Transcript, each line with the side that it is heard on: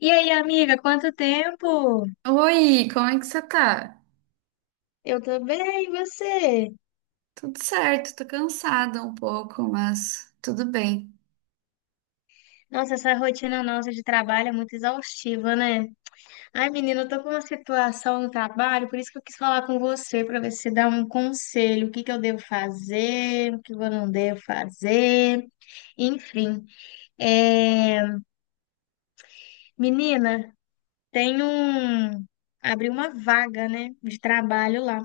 left: E aí, amiga, quanto tempo?
right: Oi, como é que você tá?
left: Eu tô bem, e você?
right: Tudo certo, tô cansada um pouco, mas tudo bem.
left: Nossa, essa rotina nossa de trabalho é muito exaustiva, né? Ai, menina, eu tô com uma situação no trabalho, por isso que eu quis falar com você, pra ver se você dá um conselho, o que que eu devo fazer, o que eu não devo fazer, enfim. É... Menina, tem um... abriu uma vaga, né, de trabalho lá.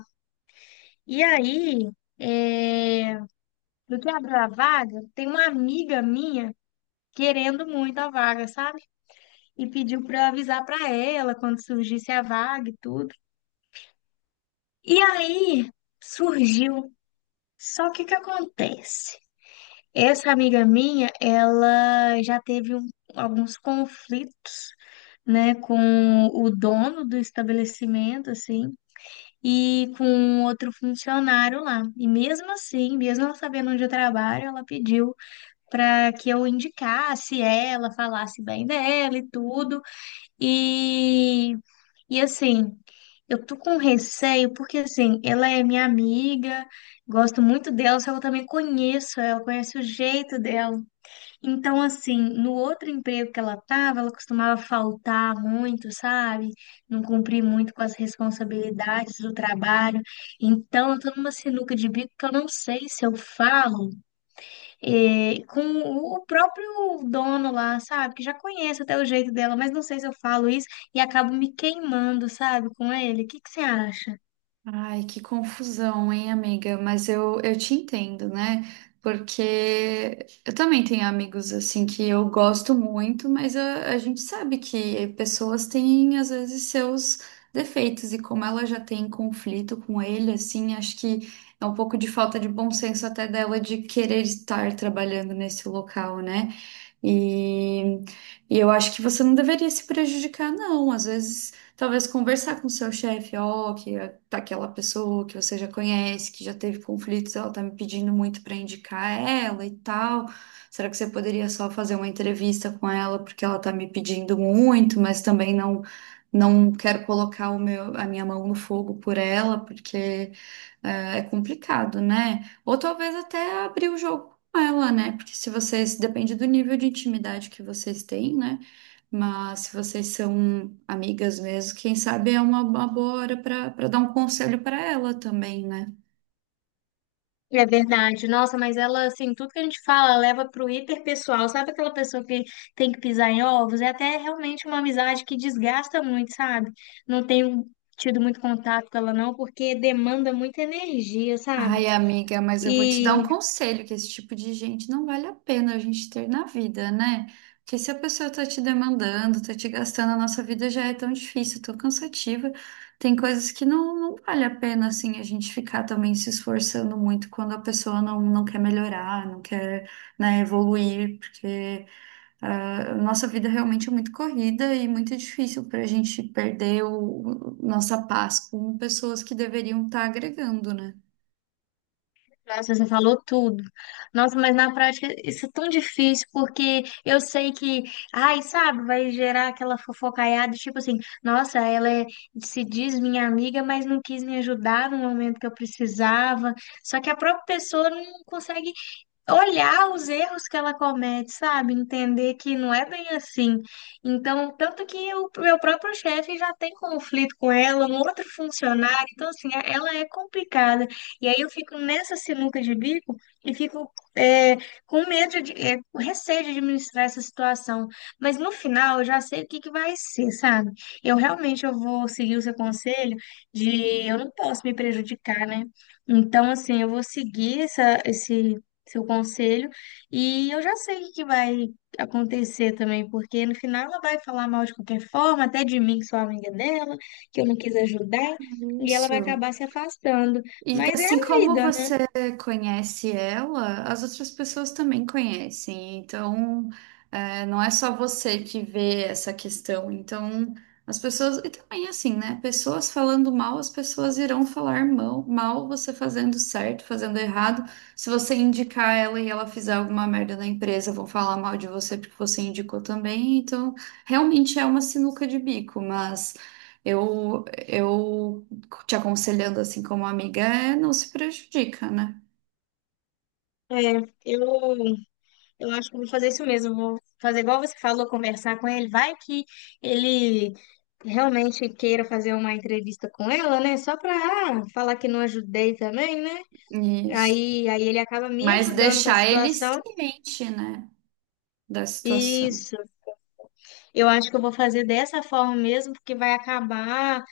left: E aí, é... no que abriu a vaga, tem uma amiga minha querendo muito a vaga, sabe? E pediu para avisar para ela quando surgisse a vaga e tudo. E aí surgiu. Só que o que acontece? Essa amiga minha, ela alguns conflitos, né, com o dono do estabelecimento, assim, e com outro funcionário lá. E mesmo assim, mesmo ela sabendo onde eu trabalho, ela pediu para que eu indicasse ela, falasse bem dela e tudo. E, e assim, eu tô com receio porque assim, ela é minha amiga, gosto muito dela, só que eu também conheço ela, conheço o jeito dela. Então, assim, no outro emprego que ela tava, ela costumava faltar muito, sabe? Não cumprir muito com as responsabilidades do trabalho. Então, eu tô numa sinuca de bico que eu não sei se eu falo com o próprio dono lá, sabe? Que já conheço até o jeito dela, mas não sei se eu falo isso e acabo me queimando, sabe? Com ele. O que que você acha?
right: Ai, que confusão, hein, amiga? Mas eu te entendo, né? Porque eu também tenho amigos assim que eu gosto muito, mas a gente sabe que pessoas têm às vezes seus defeitos, e como ela já tem conflito com ele, assim, acho que é um pouco de falta de bom senso até dela de querer estar trabalhando nesse local, né? E, e eu acho que você não deveria se prejudicar, não. Às vezes, talvez conversar com o seu chefe, ó, tá aquela pessoa que você já conhece, que já teve conflitos, ela tá me pedindo muito para indicar ela e tal. Será que você poderia só fazer uma entrevista com ela porque ela tá me pedindo muito, mas também não quero colocar a minha mão no fogo por ela, porque é complicado, né? Ou talvez até abrir o jogo ela, né? Porque se vocês, depende do nível de intimidade que vocês têm, né? Mas se vocês são amigas mesmo, quem sabe é uma boa hora para dar um conselho para ela também, né?
left: É verdade. Nossa, mas ela, assim, tudo que a gente fala leva pro hiperpessoal. Sabe aquela pessoa que tem que pisar em ovos? É até realmente uma amizade que desgasta muito, sabe? Não tenho tido muito contato com ela, não, porque demanda muita energia, sabe?
right: Ai, amiga, mas eu vou te dar um
left: E.
right: conselho, que esse tipo de gente não vale a pena a gente ter na vida, né? Porque se a pessoa tá te demandando, tá te gastando, a nossa vida já é tão difícil, tão cansativa. Tem coisas que não vale a pena, assim, a gente ficar também se esforçando muito quando a pessoa não quer melhorar, não quer, né, evoluir, porque a nossa vida realmente é muito corrida e muito difícil pra gente perder nossa paz com pessoas que deveriam estar agregando, né?
left: Nossa, você falou tudo. Nossa, mas na prática isso é tão difícil, porque eu sei que, ai, sabe, vai gerar aquela fofocaiada, tipo assim, nossa, se diz minha amiga, mas não quis me ajudar no momento que eu precisava. Só que a própria pessoa não consegue olhar os erros que ela comete, sabe? Entender que não é bem assim. Então, tanto que o meu próprio chefe já tem conflito com ela, um outro funcionário. Então, assim, ela é complicada. E aí eu fico nessa sinuca de bico e fico é, com medo de, com receio de administrar essa situação. Mas no final eu já sei o que que vai ser, sabe? Eu realmente eu vou seguir o seu conselho de eu não posso me prejudicar, né? Então, assim, eu vou seguir esse seu conselho. E eu já sei o que que vai acontecer também, porque no final ela vai falar mal de qualquer forma, até de mim, que sou amiga dela, que eu não quis ajudar, e ela vai
right: Isso.
left: acabar se afastando.
right: E
left: Mas é
right: assim
left: a
right: como
left: vida, né?
right: você conhece ela, as outras pessoas também conhecem. Então, é, não é só você que vê essa questão. Então, as pessoas. E também, assim, né? Pessoas falando mal, as pessoas irão falar mal, mal você fazendo certo, fazendo errado. Se você indicar ela e ela fizer alguma merda na empresa, vão falar mal de você porque você indicou também. Então, realmente é uma sinuca de bico, mas. Eu te aconselhando assim como amiga é não se prejudica, né?
left: É, eu, eu acho que eu vou fazer isso mesmo. Vou fazer igual você falou, conversar com ele. Vai que ele realmente queira fazer uma entrevista com ela, né? Só pra falar que não ajudei também, né?
right: Isso.
left: Aí ele acaba me
right: Mas
left: ajudando com a
right: deixar ele
left: situação.
right: ciente, né, da situação.
left: Isso. Eu acho que eu vou fazer dessa forma mesmo, porque vai acabar.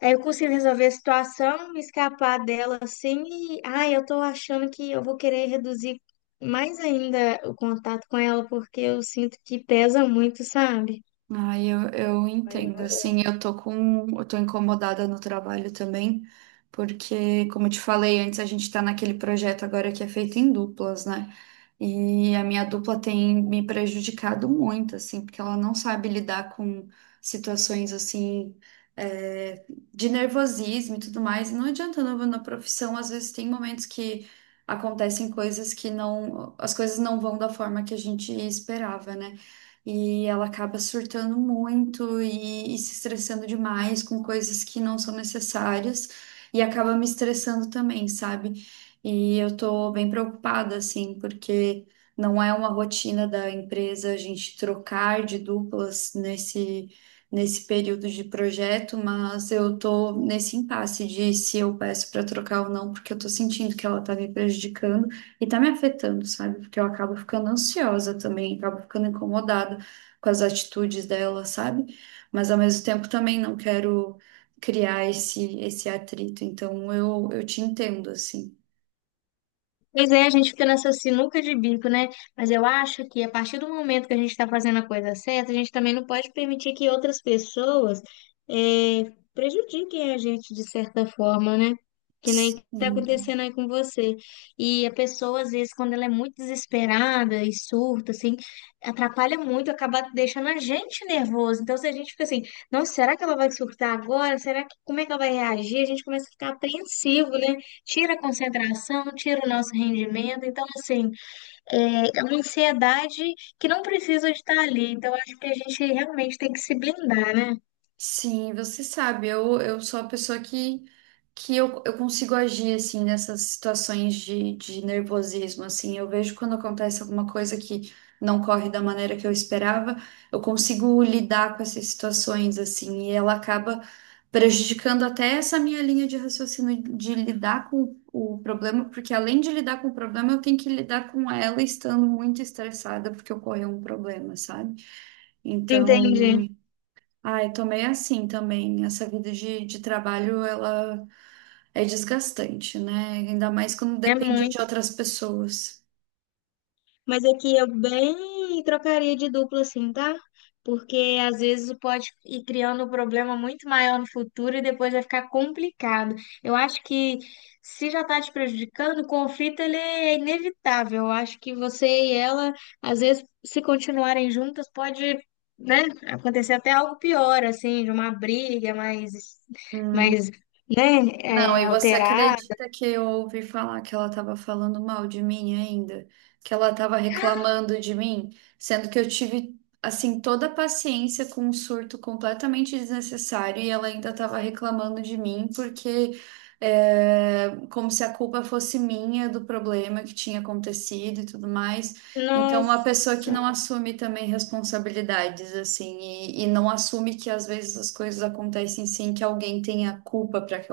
left: Aí eu consigo resolver a situação, me escapar dela assim. E, ai, eu tô achando que eu vou querer reduzir mais ainda o contato com ela, porque eu sinto que pesa muito, sabe?
right: Ai, eu entendo, assim, eu tô incomodada no trabalho também, porque, como eu te falei antes, a gente tá naquele projeto agora que é feito em duplas, né? E a minha dupla tem me prejudicado muito, assim, porque ela não sabe lidar com situações, assim, é, de nervosismo e tudo mais. E não adianta, não, na profissão, às vezes tem momentos que acontecem coisas que não, as coisas não vão da forma que a gente esperava, né? E ela acaba surtando muito e se estressando demais com coisas que não são necessárias e acaba me estressando também, sabe? E eu tô bem preocupada, assim, porque não é uma rotina da empresa a gente trocar de duplas nesse. Nesse período de projeto, mas eu tô nesse impasse de se eu peço para trocar ou não, porque eu tô sentindo que ela tá me prejudicando e tá me afetando, sabe? Porque eu acabo ficando ansiosa também, acabo ficando incomodada com as atitudes dela, sabe? Mas ao mesmo tempo também não quero criar esse atrito. Então eu te entendo, assim.
left: Pois é, a gente fica nessa sinuca de bico, né? Mas eu acho que a partir do momento que a gente está fazendo a coisa certa, a gente também não pode permitir que outras pessoas prejudiquem a gente de certa forma, né? Que nem está
right: Sim.
left: acontecendo aí com você. E a pessoa, às vezes, quando ela é muito desesperada e surta, assim, atrapalha muito, acaba deixando a gente nervoso. Então, se a gente fica assim, nossa, será que ela vai surtar agora? Será que, como é que ela vai reagir? A gente começa a ficar apreensivo, né? Tira a concentração, tira o nosso rendimento. Então, assim, é uma ansiedade que não precisa de estar ali. Então, acho que a gente realmente tem que se blindar, né?
right: Sim, você sabe, eu sou a pessoa que, eu consigo agir, assim, nessas situações de nervosismo, assim, eu vejo quando acontece alguma coisa que não corre da maneira que eu esperava, eu consigo lidar com essas situações, assim, e ela acaba prejudicando até essa minha linha de raciocínio de lidar com o problema, porque além de lidar com o problema, eu tenho que lidar com ela estando muito estressada porque ocorreu um problema, sabe? Então,
left: Entendi.
right: ai, tomei assim também. Essa vida de trabalho, ela é desgastante, né? Ainda mais quando
left: É
right: depende de
left: muito.
right: outras pessoas.
left: Mas aqui eu bem trocaria de dupla, assim, tá? Porque às vezes pode ir criando um problema muito maior no futuro e depois vai ficar complicado. Eu acho que se já tá te prejudicando, o conflito ele é inevitável. Eu acho que você e ela, às vezes, se continuarem juntas, pode, né, acontecer até algo pior, assim, de uma briga mais, né,
right: Não, e você
left: alterada.
right: acredita que eu ouvi falar que ela estava falando mal de mim ainda? Que ela estava reclamando de mim? Sendo que eu tive, assim, toda a paciência com um surto completamente desnecessário e ela ainda estava reclamando de mim porque, é, como se a culpa fosse minha do problema que tinha acontecido e tudo mais. Então, uma pessoa que
left: Nossa,
right: não assume também responsabilidades, assim, e não assume que às vezes as coisas acontecem sem que alguém tenha culpa para que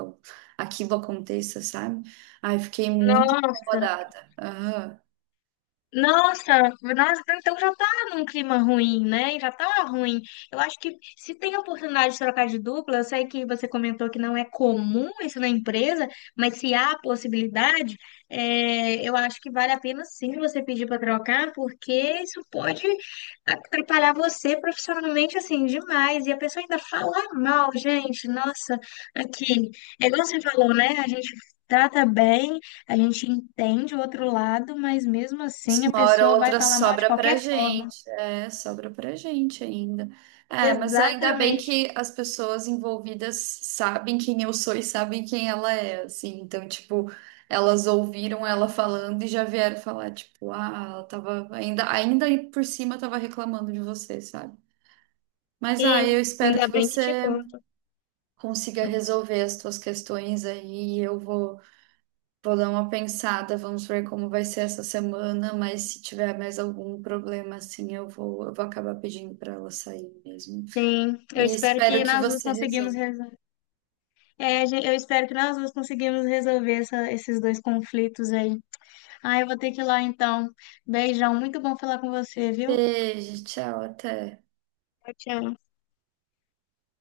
right: aquilo aconteça, sabe? Ai, fiquei muito
left: nossa.
right: incomodada. Aham.
left: Nossa, nossa, então já tá num clima ruim, né? Já tá ruim. Eu acho que se tem a oportunidade de trocar de dupla, eu sei que você comentou que não é comum isso na empresa, mas se há a possibilidade, eu acho que vale a pena sim você pedir para trocar, porque isso pode atrapalhar você profissionalmente assim demais. E a pessoa ainda fala mal, gente. Nossa, aqui, é igual você falou, né? A gente trata bem. A gente entende o outro lado, mas mesmo assim a
right: Uma hora ou
left: pessoa vai
right: outra
left: falar mal de
right: sobra pra
left: qualquer forma.
right: gente. É, sobra pra gente ainda. É, mas ainda bem
left: Exatamente.
right: que as pessoas envolvidas sabem quem eu sou e sabem quem ela é, assim. Então, tipo, elas ouviram ela falando e já vieram falar, tipo, ah, ela tava ainda por cima tava reclamando de você, sabe? Mas, ah,
left: E
right: eu espero
left: ainda
right: que
left: bem que te
right: você
left: conto.
right: consiga resolver as tuas questões aí. Eu vou Vou dar uma pensada, vamos ver como vai ser essa semana, mas se tiver mais algum problema assim, eu vou acabar pedindo para ela sair mesmo.
left: Sim, eu
right: E
left: espero
right: espero
left: que
right: que
left: nós duas
right: você resolva.
left: conseguimos resolver. Eu espero que nós duas conseguimos resolver esses dois conflitos aí. Ah, eu vou ter que ir lá então. Beijão, muito bom falar com você, viu?
right: Beijo, tchau, até.
left: Tchau, tchau.